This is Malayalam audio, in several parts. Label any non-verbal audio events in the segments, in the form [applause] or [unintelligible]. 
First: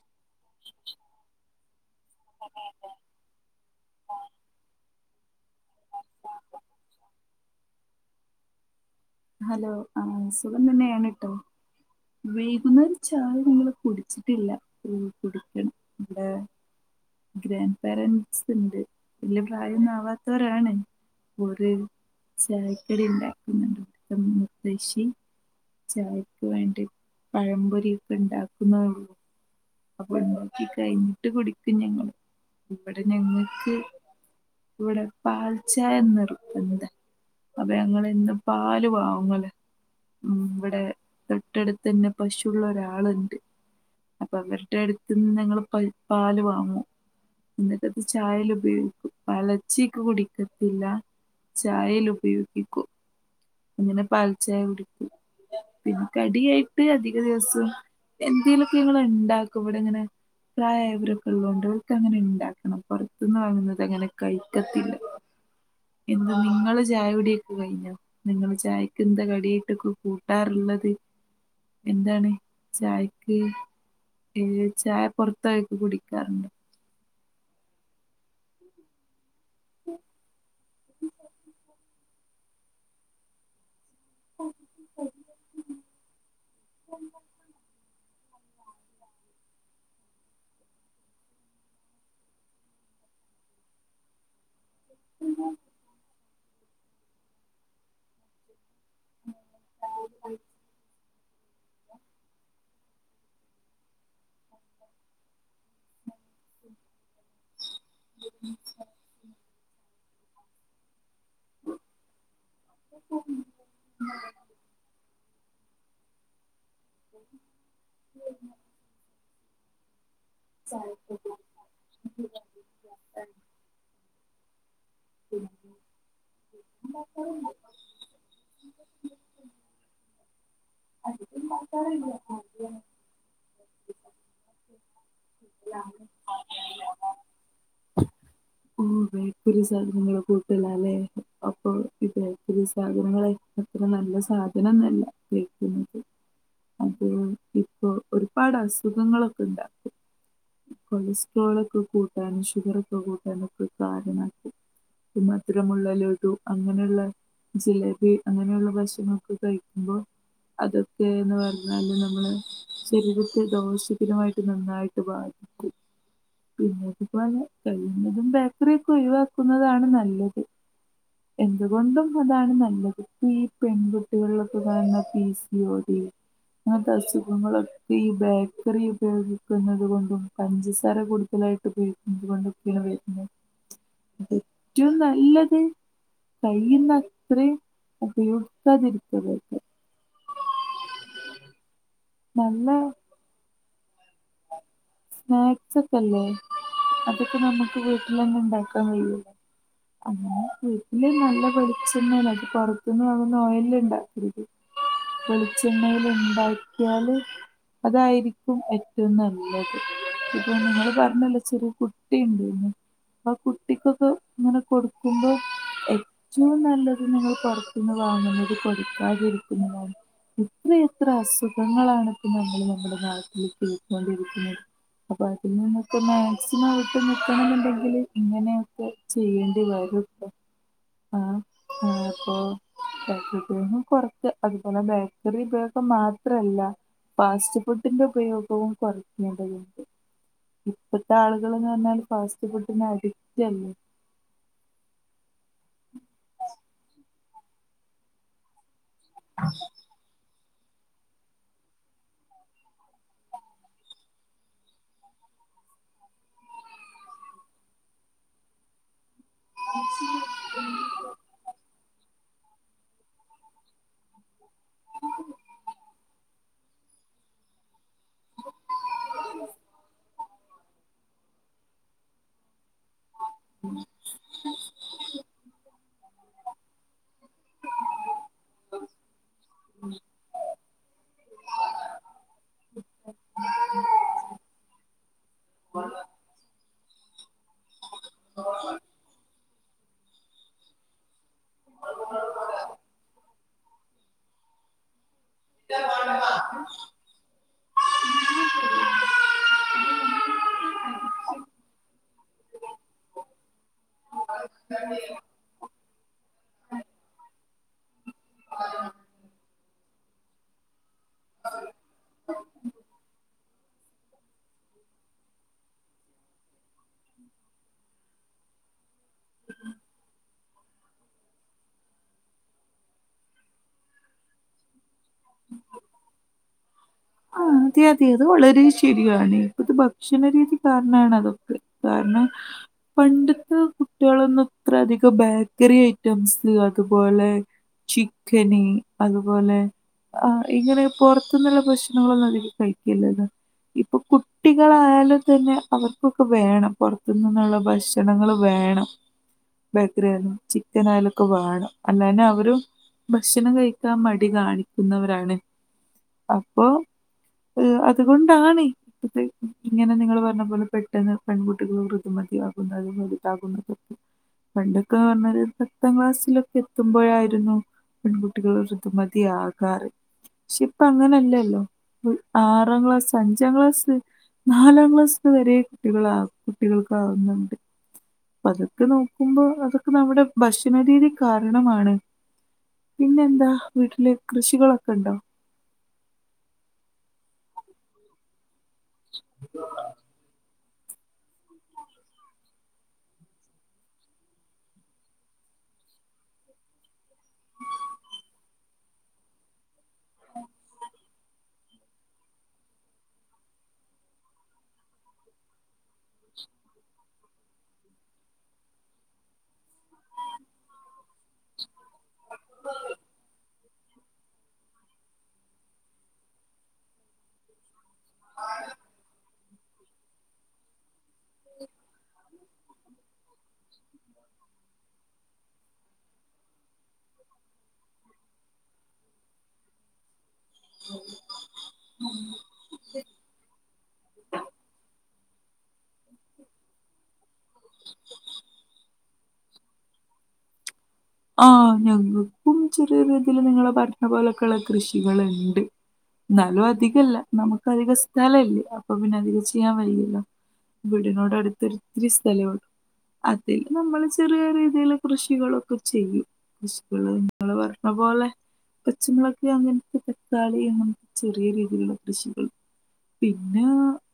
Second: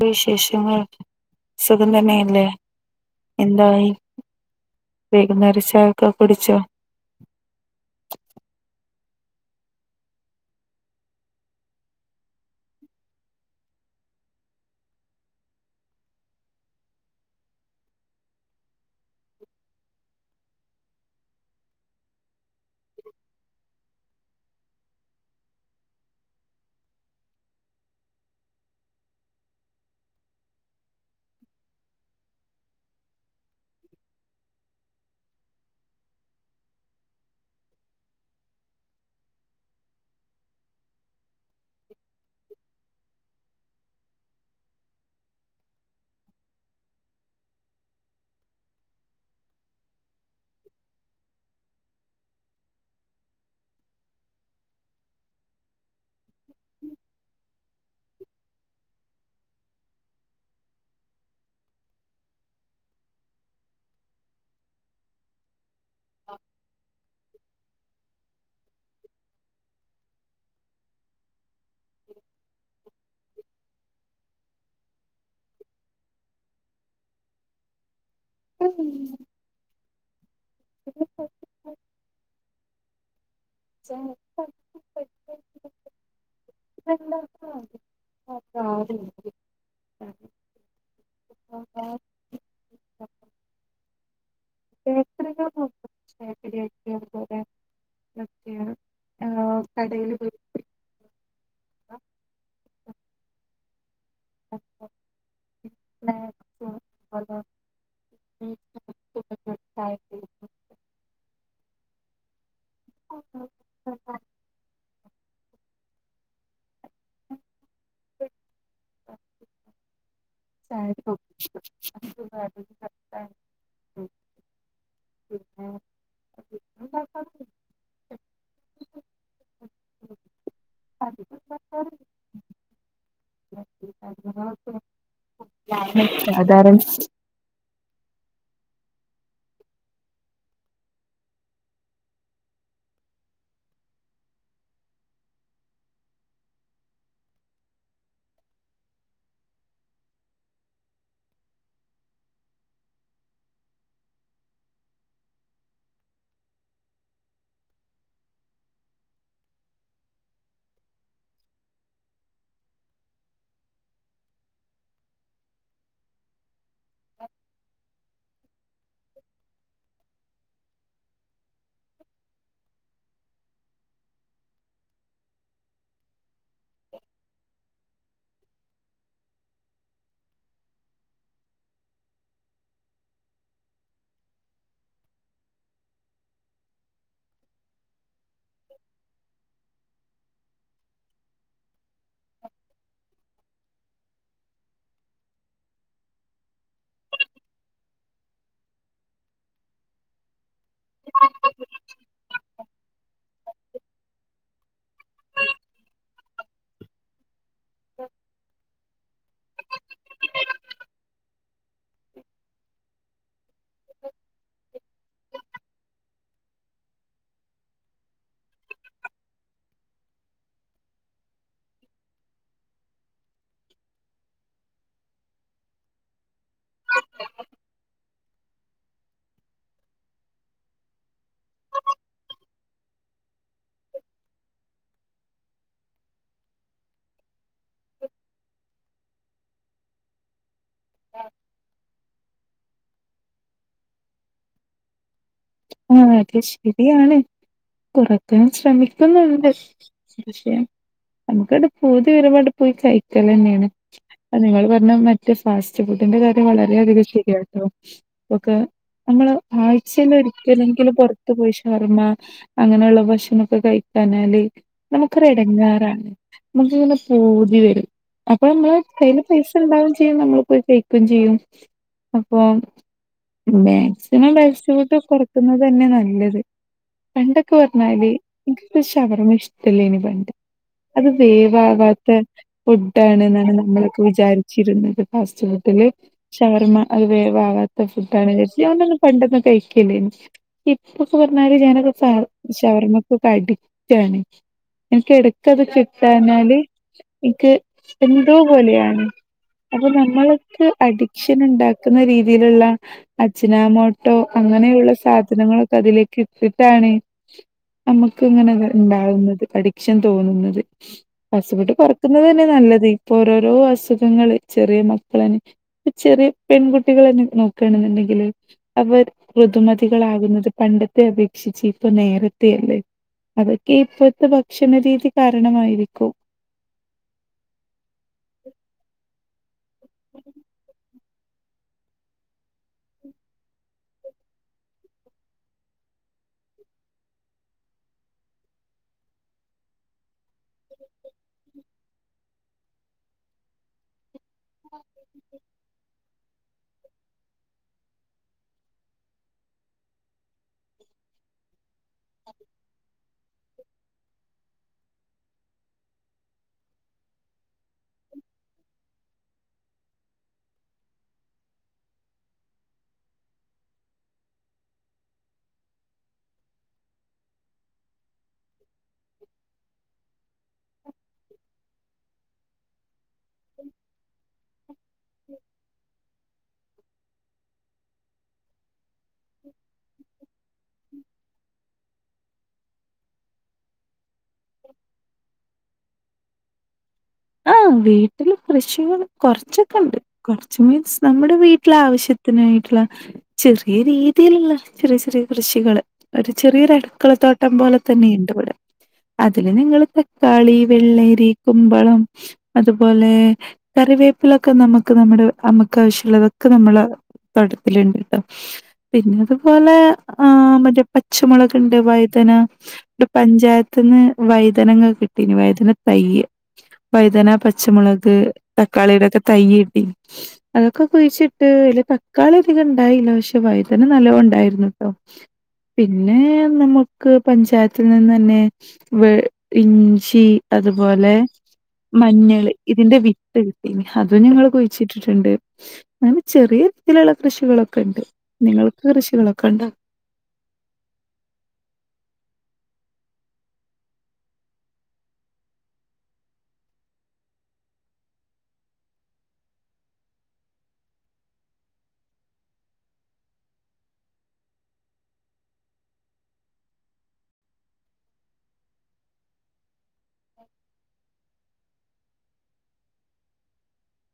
വിശേഷങ്ങൾ സുഖം തന്നെയല്ലേ എന്തായി വൈകുന്നേര ചായ ക്കെ കുടിച്ചോ ഹലോ ആ സുഖം തന്നെയാണ് കേട്ടോ വേകുന്ന ഒരു ചായ നിങ്ങള് കുടിച്ചിട്ടില്ല കുടിക്കണം ഇമ്മടെ ഗ്രാൻഡ പാരൻസ് ഉണ്ട് വലിയ പ്രായൊന്നാവാത്തവരാണ് ഒരു ചായക്കടി ഉണ്ടാക്കുന്നുണ്ട് മുത്തശി ചായക്ക് വേണ്ടി പഴംപൊരി ഒക്കെ ഉണ്ടാക്കുന്ന അപ്പൊ ഉണ്ടാക്കി കഴിഞ്ഞിട്ട് കുടിക്കും ഞങ്ങള് ഇവിടെ ഞങ്ങക്ക് ഇവിടെ പാൽച്ചായന നിർബന്തമ എന്താ അപ്പൊ ഞങ്ങ എന്താ പാല് വാവങ്ങള ഉ ഇവിടെ തൊട്ടടുത്ത്ന്നെ പശുള്ള ഒരാളുണ്ട് [unintelligible] അടുത്ത്ന്ന് ഞങ്ങള്ൾ പ പാൽ വാങ്ങും എന്നിട്ട അത് ചായൽ ഉപയോഗിക്കും പലച്ചി കുടിക്കത്തില്ല ചായൽ ഉപയോഗിക്കൂ അങ്ങനെ പാൽ ചായ കുടിക്കും പിന്നെ കടിയായിട്ട് അധിക ദിവസം എന്തെിലൊക്കെ ഞങ്ങള് ഇണ്ട ഉണ്ടാക്കുമ്പോടെ ഇങ്ങനെ പ്രായവർ കള്ളൊണ്ടവക്ക അങ്ങനെ ഉണ്ടാക്കണം പുറത്തുന്ന് വാങ്ങുന്നത് അങ്ങനെ കഴിക്കത്തില്ല എന്താ നിങ്ങള് ചായവിടിയൊക്കെ കഴിഞ്ഞ നിങ്ങൾ ചായക്ക് എന്താ കടിയിട്ടക്ക കൂട്ടാറുള്ളത് എന്താണ് ചായക്ക് ഏ ചായ പൊറത്തായിക്ക കുടിക്കാറുണ്ട് ഉ ഉ [unintelligible] എത്ര പോ വക്ക [unintelligible] ആ കടെൽ പോ ആ ഉ [unintelligible] ഉ ഉ [unintelligible] ഉ പിന്നെ അതുണ്ടാക്കാറുണ്ട്. [unintelligible] അധികം അത്റ [unintelligible] ക്ക [unintelligible] സാധാരണ ഓ വേപ്പൂരി സാധനങ്ങളെ കൂട്ടല അല്ലേ അപ്പൊ വൽക്കരി സാധനങ്ങായിക്കത്ര നല്ല സാധന എന്നല്ല വയ്ക്കുന്നത് അത് ഇപ്പോ ഒരു ഒരു പാട് അസുഖങ്ങളൊക്കെ ഉണ്ടാക്കും കൊളസ്ട്രോളൊക്കെ കൂട്ടാനും ഷുഗറൊക്കെ കൂട്ടാനൊക്കെ കാരണമാക്കും മധുരമുള്ള ലഡു അങ്ങനെയുള്ള ജിലേബി അങ്ങനെയുള്ള ഭക്ഷണക്കെ കഴിക്കുമ്പോൾ അതൊക്കെന്ന് പറഞ്ഞാല് നമ്മള് ശരീരത്തി ദോഷത്തിനുമായിട്ട് നന്നായിട്ട് ബാധിക്കും ഉ അപെെ [unintelligible] എന്നതും ബേക്കറിക്കെ ഒഴിവാക്കുന്നതാണ് നല്ലത് എന്തുകൊണ്ടും അതാണ് നല്ലത് പ്പ ഈ പെൺകുട്ടികളിലൊക്കെ വരണ പിസി ഓടി അങ്ങനത്തെ അസുഖങ്ങളൊ ഈ ബേക്കറി ഉപയോഗിക്കുന്നത് കൊണ്ടും പഞ്ചസാര കൂടുതലായിട്ട് ഉപയോഗിക്കുന്നത് കൊണ്ടൊക്കെയാണ് വരുന്നത് ഏറ്റവും നല്ലത് കൈന്നത്ര അപ്പ ഉടുത്താതിരിരിക്ക നല്ല സ്നാക്സ് ഒക്കെല്ലേ അതൊക്കെ നമുക്ക് വീട്ടിലന്നെ ഇണ്ടാക്കാൻ കഴിയൂലെ അങ്ങനെ വീ [unintelligible] നല്ല വെളിച്ചെണ്ണേണ് എട്ക്കാറ് ഇത് ന്ന് പറയുന്ന് ഓയിൽ ല് ഇണ്ടാക്കീത് വെളിച്ചെണ്ണേല് ഇണ്ടാക്കിയാല് അതായിരിക്കും ഏ റ്റവും നല്ലത് ഇപ്പൊ നിങ്ങള് പറഞ്ഞല്ലൊ ചെറിയ കുട്ടി ഇണ്ട് ന്ന് ആ കുട്ടിക്കൊക്കെ ഇങ്ങനെ കൊടുക്കുമ്പോ ഏറ്റുവും നല്ലത് നിങ്ങള് പൊറത്ത്ന്ന് വാങ്ങ്ന്നത് കൊടുക്കാതിരിക്കുന്നാണ് എത്രയത്ര അസുഖങ്ങളാണ് ഇപ്പ നമ്മള് നമ്മളെ നാട്ടില് [inaudible] രിക്കുന്നത് അപ്പൊ അതിൽ നിന്നൊക്കെ മാക്സിമം വിട്ട് നിക്കണം എന്നുണ്ടെങ്കില് ഇങ്ങനെയൊക്കെ ചെയ്യെണ്ടി വരും ട്ടൊ ആ അപ്പോ [unintelligible] കുറക്ക അതുപോലെ ബേക്കറി ഉപയോഗം മാത്രല്ല ഫാസ്റ്റ് ഫുഡിന്റെ ഉപയോഗവും കുറയ്ക്കേണ്ടതുണ്ട് ഇപ്പഴത്തെ ആളുകള്ന്ന് പറഞ്ഞാല് ഫാസ് റ്റ് ഫുഡിനഡിക്റ്റല്ലേ ആ അത് ശരിയാണ് കൊറക്കാൻ ശ്രമി ക്കുന്നുണ്ട് പക്ഷേ നമുക്കണ്ട് പൂതി വരുമ്പാണ്ട് പോയി കയിക്കലെന്നേണ് ഇപ്പ നിങ്ങള് പറഞ്ഞ മറ്റേ ഫാസ്റ്റ് ഫുഡിന്റെ കാര്യം വളരെയധികം ശരിയാട്ടോ. ഇപ്പൊക്കെ നമ്മള് ആഴ്ചയിൽ ഒരി ക്കലെങ്കിലും പൊറത്ത്പോയി ഷവർമ അങ്ങനെയുള്ള ഭക്ഷണക്കെ കഴിക്കാനാല് നമുക്കൊരു എടങ്ങേറാണ് മുക്കിങ്ങനെ പൂതി വരും അപ്പൊ നമ്മളെ കയ്യില് പൈസ ഇണ്ടാവും ച് യ്യും നമ്മള് പോയി കഴിക്കും ചിയ്യും. അപ്പൊ പ മാക്സിമം പൈസ ഒക്കെ കൊറ തിന്നതന്നെ നല്ലത് പണ്ടൊക്കെ പറഞ്ഞാല് ഇൻകൊക്കെ ഷവർമ്മ ഇഷ്ടല്ലേനി പണ്ട് അത് വേവാവാത്ത ഫുഡ് ആണ്ന്നാണ് നമ്മളൊക്കെ വിചാരിച്ചിരുന്ന് ഫാസ്റ്റ് ഫുഡില് ഷവർമ അത് വേവ് വാവാ ത്ത ഫുഡാണ് ന്ന് ചരിച്ച് ഞാനൊന്നും പണ്ടൊന്നും കൈക്ക് കില്ലേനു ഇപ്പൊ ഒക്കെ പറഞ്ഞാല് ഞാനൊക്കെ ഷവർമക്കൊക്കെ അടിക്റ്റാണ് എനിക്ക് എട ക്കത് കിട്ടാഞ്ഞാല് ഇക്ക് എന്തോ പോലെയാണ് അപ്പൊ നമ്മള്ക്ക് അഡിക്ഷൻ ഇണ്ടാക്കുന്ന രീതിയില്ള്ള അജ്നാമോട്ടോ അങ്ങനെയുള്ള സാ ധനങ്ങളൊക്കെ അതിലേക്ക് ഇട്ടിട്ടാണ് നമുക്ക് ഇങ്ങനെ ഇണ്ടാവുന്നത് അഡിക്ഷൻ തോന്നുന്നത് ഫാസ്റ്റ് ഫുഡ് കൊറക്കുന്നതന്നെ നല്ലത് ഇപ്പൊ ഓരോരോ അസുഖങ്ങള് ചെറിയ മക്കളെന്നെ ചെറിയ പെൺകുട്ടികളെന്നെ ഇപ്പൊ നോക്കാണ് ന്ന്ണ്ടെങ്കില് അവർ ഋതുമതി കളാകുന്നത് പണ്ടത്തെ അപേക്ഷിച്ച് ഇപ്പൊ നേരത്തെ അല്ലേ അതൊക്കെ ഇപ്പോഴ്ത്തെ ഭക്ഷണ രീതി കാരണമായിരിക്കും ആ അതെ അതെ അത് വളരെ ശരിയാണെ ഇപ്പത്തെ ഭക്ഷണരീതി കാരണാണ് ഇതൊക്കെ കാരണം പണ്ടത്തെ കുട്ടികളൊന്നും ഇത്ര അധികം ബേക്കറി ഐറ്റംസ് അതുപോലെ ചിക്കന് അതുപോലെ ആ ഇങ്ങനെ പൊറത്ത്ന്ന്ള്ള ഭക്ഷ് ണങ്ങളൊന്നും അധികം കഴിക്കലില്ലല്ലോ ഇപ്പൊ കു കുട്ടികളായാലും തന്നെ അവർ ഒക്കെ വേണം പുറത്തു നിന്നുള്ള ഭക്ഷണങ്ങളും വേണം ബേക്കറി ആയാലും ചിക്കൻ ആയാലും വേണം അല്ലാഞ്ഞാ അവരും ഭക്ഷണം കഴിക്കാൻ മടി കാണിക്കുന്നവരാണ് അപ്പൊ അതുകൊണ്ടാണ് ഇ ഇങ്ങനെ നിങ്ങൾ പറഞ്ഞ പോലെ പെട്ടെന്ന് പെൺകുട്ടികൾ ഋതുമതിയാകുന്നതും വലുതാകുന്നതും പണ്ടൊക്കെ പറഞ്ഞാൽ പത്താം ക്ലാസ്സിലൊക്കെ എത്തുമ്പോഴായിരുന്നു പെൺകുട്ടികൾ ഋതുമതിയാകാറ് പക്ഷെ ഇപ്പ അങ്ങനല്ല [unintelligible] ആറാം ക്ലാസ് അഞ്ചാം ക്ലാസ്സ് നാലാം ക്ലാസ് വരെ കുട്ടികളാ കുട്ടികൾക്ക് ആവുന്നുണ്ട് പതുക്കെ നോ ക്കുമ്പോ അതൊക്കെ നമ്മുടെ ഭക്ഷണ രീതി കാരണമാണ്. പിന്നെന്താ വീട്ട്ല് കൃഷികളൊക്കണ്ടോ? ആ വീട്ട്ല് കൃഷികൾ കൊറച്ചൊക്കണ്ട്. കൊർ കൃഷി മീൻസ് നമ്മുടെ വീട്ടിലെ ആവശ്യത്തിനായിട്ടുള്ള ചെറിയ രീതിയിലുള്ള ചെറിയ ചെറിയ കൃഷികള് ഒരു ചെറിയൊരു അടുക്കള തോട്ടം പോലെ തന്നെ ഇണ്ടിവിടെ. അതില് നിങ്ങള് തക്കാളി, വെള്ളരി, കുമ്പളം അതുപോലെ കറിവേപ്പിലൊക്കെ നമുക്ക് നമ്മുടെ അമ്മക്ക് ആവശ്യമുള്ളതൊക്കെ നമ്മളെ തോട്ടത്തില്ണ്ട് ട്ടോ പിന്നതുപോലെ ആ മറ്റേ പച്ചമുളക് ണ്ട് വഴുതന ണ്ട് പഞ്ചായത്ത് ത്ത്ന്ന് വൈതനങ്ങ കിട്ടീനി വൈതന തയ്യ് വൈതന, പച്ചമുള ക് തക്കാളിയുടെയൊക്കെ തയ്യ് പിൻ അതൊക്ക കുയിച്ചിട്ട് അയില് തക്കാളി ധികം ഇണ്ടായില്ല പക്ഷെ വൈതന നല്ലോം ഉണ്ടായിരുന്നു ട്ടോ. പിന്നെ നമുക്ക് പഞ്ചായത്ത് നിന്ന് തന്നെ വെ ഇഞ്ചി അതുപോലെ മഞ്ഞള് ഇതിന്റെ വിത്ത് കിട്ടീനി അതും ഞങ്ങള് കുഴിച്ചിട്ടിട്ടുണ്ട്. അങ്ങനെ ചെറിയ രീതിയിലുള്ള കൃഷികളൊക്കെ ഉണ്ട് നിങ്ങൾക്ക് കൃഷികളൊ ക്കണ്ടോ ആ ഞങ്ങക്കും ചെറിയ രീതിയിൽ നിങ്ങള് പറഞ്ഞ പോലൊക്കെള്ള കൃഷികള്ണ്ട്. എന്നാലും അധികല്ല നമുക്ക് അധിക സ്ഥലല്ല അപ്പൊ പിന്നെ അധികം ചെയ്യാൻ വയ്യല്ലോ. വീടിനോട് അടുത്തൊരിത്തിരി സ്ഥലോണ്ട് അതില് നമ്മള് ചെറിയ രീതിയിൽ കൃഷികളൊ ക്കെ ചെയ്യും. കൃഷികള് നിങ്ങള് പറഞ്ഞ പോലെ പച്ചമുളക് അങ്ങനത്തെ തക്കാളി അങ്ങനെ ചെറിയ രീതി യിലുള്ള കൃഷികൾ. പിന്നെ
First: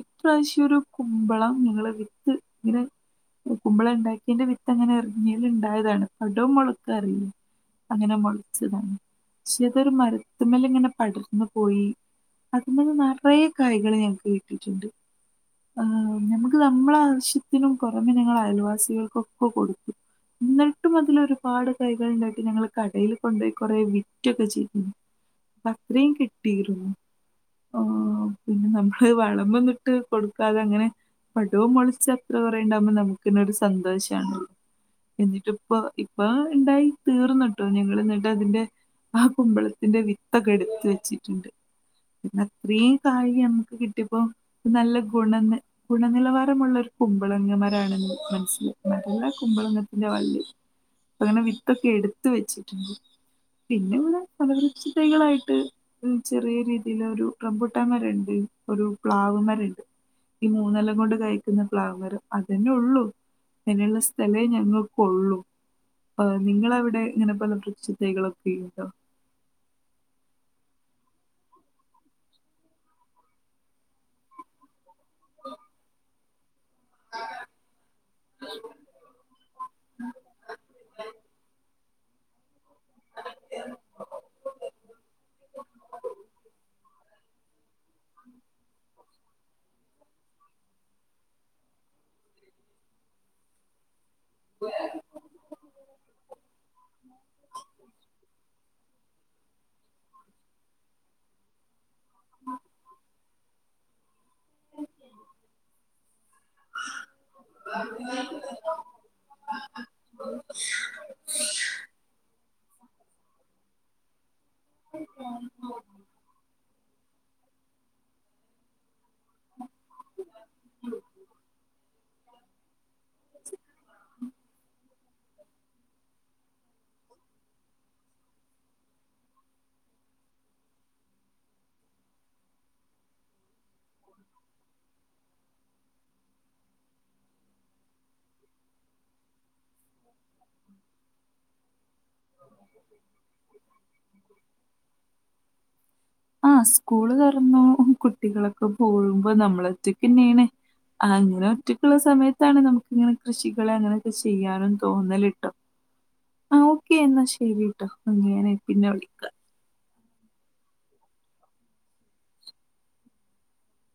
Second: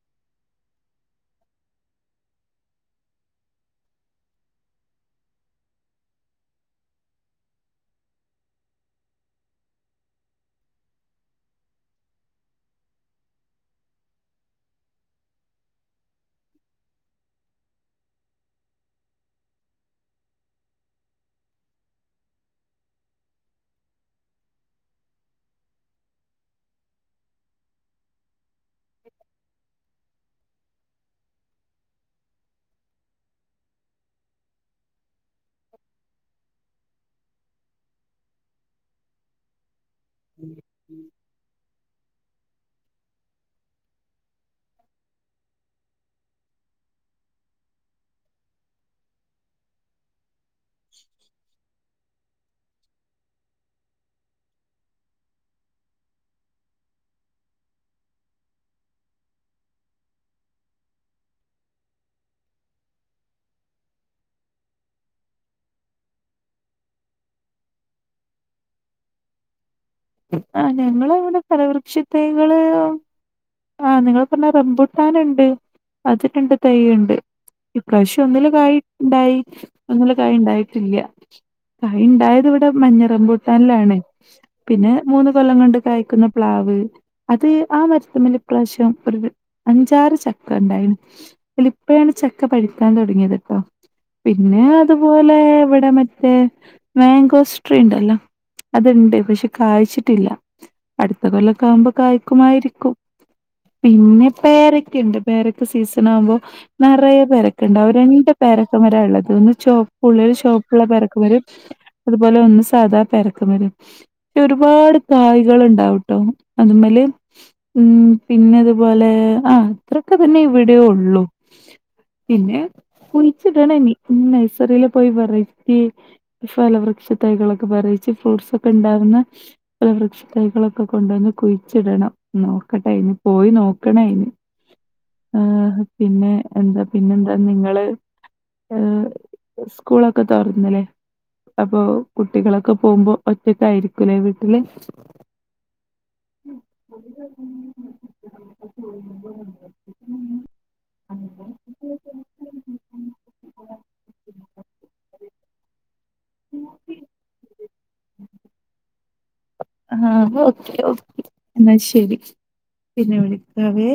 ഇപ്രാവശ്യം ഒരു കുമ്പളം നിങ്ങള് വിത്ത് ഇങ്ങനെ കുമ്പളം ഉണ്ടാക്കിയന്റെ വിത്ത് അങ്ങനെ എറിഞ്ഞേല് ഇണ്ടായതാണ്. പടോം മുളക്കാറില്ലെ അങ്ങനെ മുളച്ചതാണ്. പക്ഷേ അതൊരു മരത്തുമേൽ ഇങ്ങനെ പടർന്നു പോയി അതിമന്ന് നിറയ കായ്കൾ ഞങ്ങക്ക് കിട്ടിട്ടുണ്ട്. നമക്ക് നമ്മള ആവശ്യത്തിനും പുറമേ ഞങ്ങൾ അയൽവാസികൾക്കൊക്കെ കൊടുത്തു. എന്നി ട്ടും അതിൽ ഒരുപാട് കായ്കൾ ഉണ്ടായിട്ട് ഞങ്ങള് കടയിൽ കൊണ്ടു കുറേ വിറ്റൊക്കെ ചെയ്തിനു. അത്രയും കിട്ടിയിരുന്നു. ആ പിന്നെ നമ്മള് വളമ ഒന്നിട്ട് കൊടുക്ക അപ്പ അതങ്ങനെ പടോം മുളച്ച് അത്ര കുറേ ഉണ്ടാകുമ്പോ നമുക്കന്നെ ഒരു സന്തോഷാണല്ലോ എന്നിട്ട് ഇപ്പ ഇപ്പൊ ഉണ്ടായി തീർന്ന്ട്ടോ ഞങ്ങൾ എന്നിട്ട് അതിന്റെ ആ കുമ്പള ത്തിന്റെ വിത്തൊക്കെ എടുത്ത് വെച്ചിട്ടുണ്ട്. പിന്ന ത്രീം കായ് നമുക്ക് കിട്ടിയപ്പം നല്ല ഗുണനി ഗുണനിലവാരമുള്ള ഒരു കുമ്പളങ്ങമരാണെന്ന് മനസ്സിലായി മരല്ല കുമ്പളങ്ങത്തിന്റെ വള്ളി. അങ്ങനെ വിത്തൊക്കെ എടുത്ത് വെച്ച് പിന്നെ ഇവിടെ ഫലവൃക്ഷ തൈകളായിട്ട് മ് ചെറിയ രീതിൽ ഒരു റമ്പൂട്ടാൻ മരണ്ട്, ഒരു പ്ലാവ് മരണ്ട് ഈ മൂന്നെല്ലം കൊണ്ട് കഴിക്കുന്ന പ്ലാവ് മരം അതന്നെ ഉള്ളൂ അതിനുള്ള സ്ഥലേ ഞങ്ങക്കൊള്ളു. ആ നിങ്ങളവിടെ ഇങ്ങനെ പലവൃക്ഷ തൈകളൊക്കെ ഉണ്ടോ? ആ ഞങ്ങങ്ങളവിടെ ഫലവൃക്ഷത്തകള് ആ നിങ്ങള് പറഞ്ഞ റമ്പൂട്ടാൻ ഇണ്ട്, അതിരണ്ട് തയ്യുണ്ട്, ഇപ്രാവശ്യം ഒന്നില് കായി ഇണ്ടായി, ഒന്നില് കായി ഇണ്ടായിട്ടില്ല. കായിണ്ടായതിവിടെ [unintelligible] മഞ്ഞ റംമ്പൂട്ടാനിലാണ്. മൂന്ന് കൊല്ലം കൊണ്ട് കായ്ക്കുന്ന പ്ലാവ്. അത് ആ മരത്തമ്മല് ഇപ്രാവശ്യം ഒരു വ് അഞ്ചാറ് ചക്ക ഇണ്ടായിണ്, അതില് ഇപ്പഴാണ് ചക്ക പഴുക്കാൻ തുടങ്ങിയത് കേട്ടോ പിന്നെ അതുപോലെ ഇവിടെ മറ്റേ മാങ്കോസ്ട്രി ഇണ്ടല്ലോ അതിണ്ട്, [unintelligible] കായ്ച്ചിട്ടില്ല അടുത്ത കൊല്ലക്കവുമ്പോ കായ്ക്കുമായിരിക്കും, പിന്നെ പേരക്കിണ്ട്, പേരക്ക് സീസൺ ആവുമ്പോ നറയ പേരക്കുണ്ട് അവ രണ്ട് പേരക്ക മര ഇള്ളത്, ഒന്ന് ചുവപ്പുള്ളിൽ ചുവപ്പുള്ള പേരക്കുമര അതുപോലെ ഒന്ന് സാധാ പേരക്ക മരം പക്ഷെ ഒരുപാട് കായ്കൾ ഇണ്ടാവ്ട്ടോ അതുമല് മ് പിന്നെതുപോലെ ആ അത്രൊക്കെ തന്നെ ഇവിടെയേ ഉള്ളു. പിന്നെ കുഴിച്ചിടണ ഇനി നൈസറില് പോയി വെറൈറ്റി ഫലവൃക്ഷ തൈകളൊക്കെ വെറൈറ്റി ഫ്രൂട്ട്സ് ഒക്കെ ഉണ്ടാവ ഒന്ന്ല വൃക്ഷത്തൈകളൊക്കെ കൊണ്ടുവന്ന് കുഴിച്ചിടണം നോക്കട്ടെ ഇന് പോയി നോക്കണായിന് പിന്നെ എന്താ പിന്നെന്താ നിങ്ങള് ഏ സ്കൂളൊക്കെ തോറന്നല്ലേ അപ്പൊ കുട്ടികളൊക്കെ പോകുമ്പോൾ ഒറ്റക്കായിയിരിക്കും വീട്ട്ൽ ആ സ്കൂൾ തൊറന്നു കുട്ടികളൊക്കെ പോയുമ്പോ നമ്മൾ ഒറ്റക്ക് എന്നെയെണ് അങ്ങനെ ഒറ്റക്ക് ഇള്ള സമയത്താണ് നമുക്ക് ഇങ്ങനെ കൃഷികൾ അങ്ങനെയൊക്കെ ചെയ്യാനും തോന്നൽ ട്ടോ ആ ഓക്കെ എന്നാ ശരി ട്ടോ അങ്ങെനെ പിന്നെ വിളി ആവോ ഒക്കെ ഓക്കെ എന്നാ ശരി പിന്നെ വിളിക്കാവേ.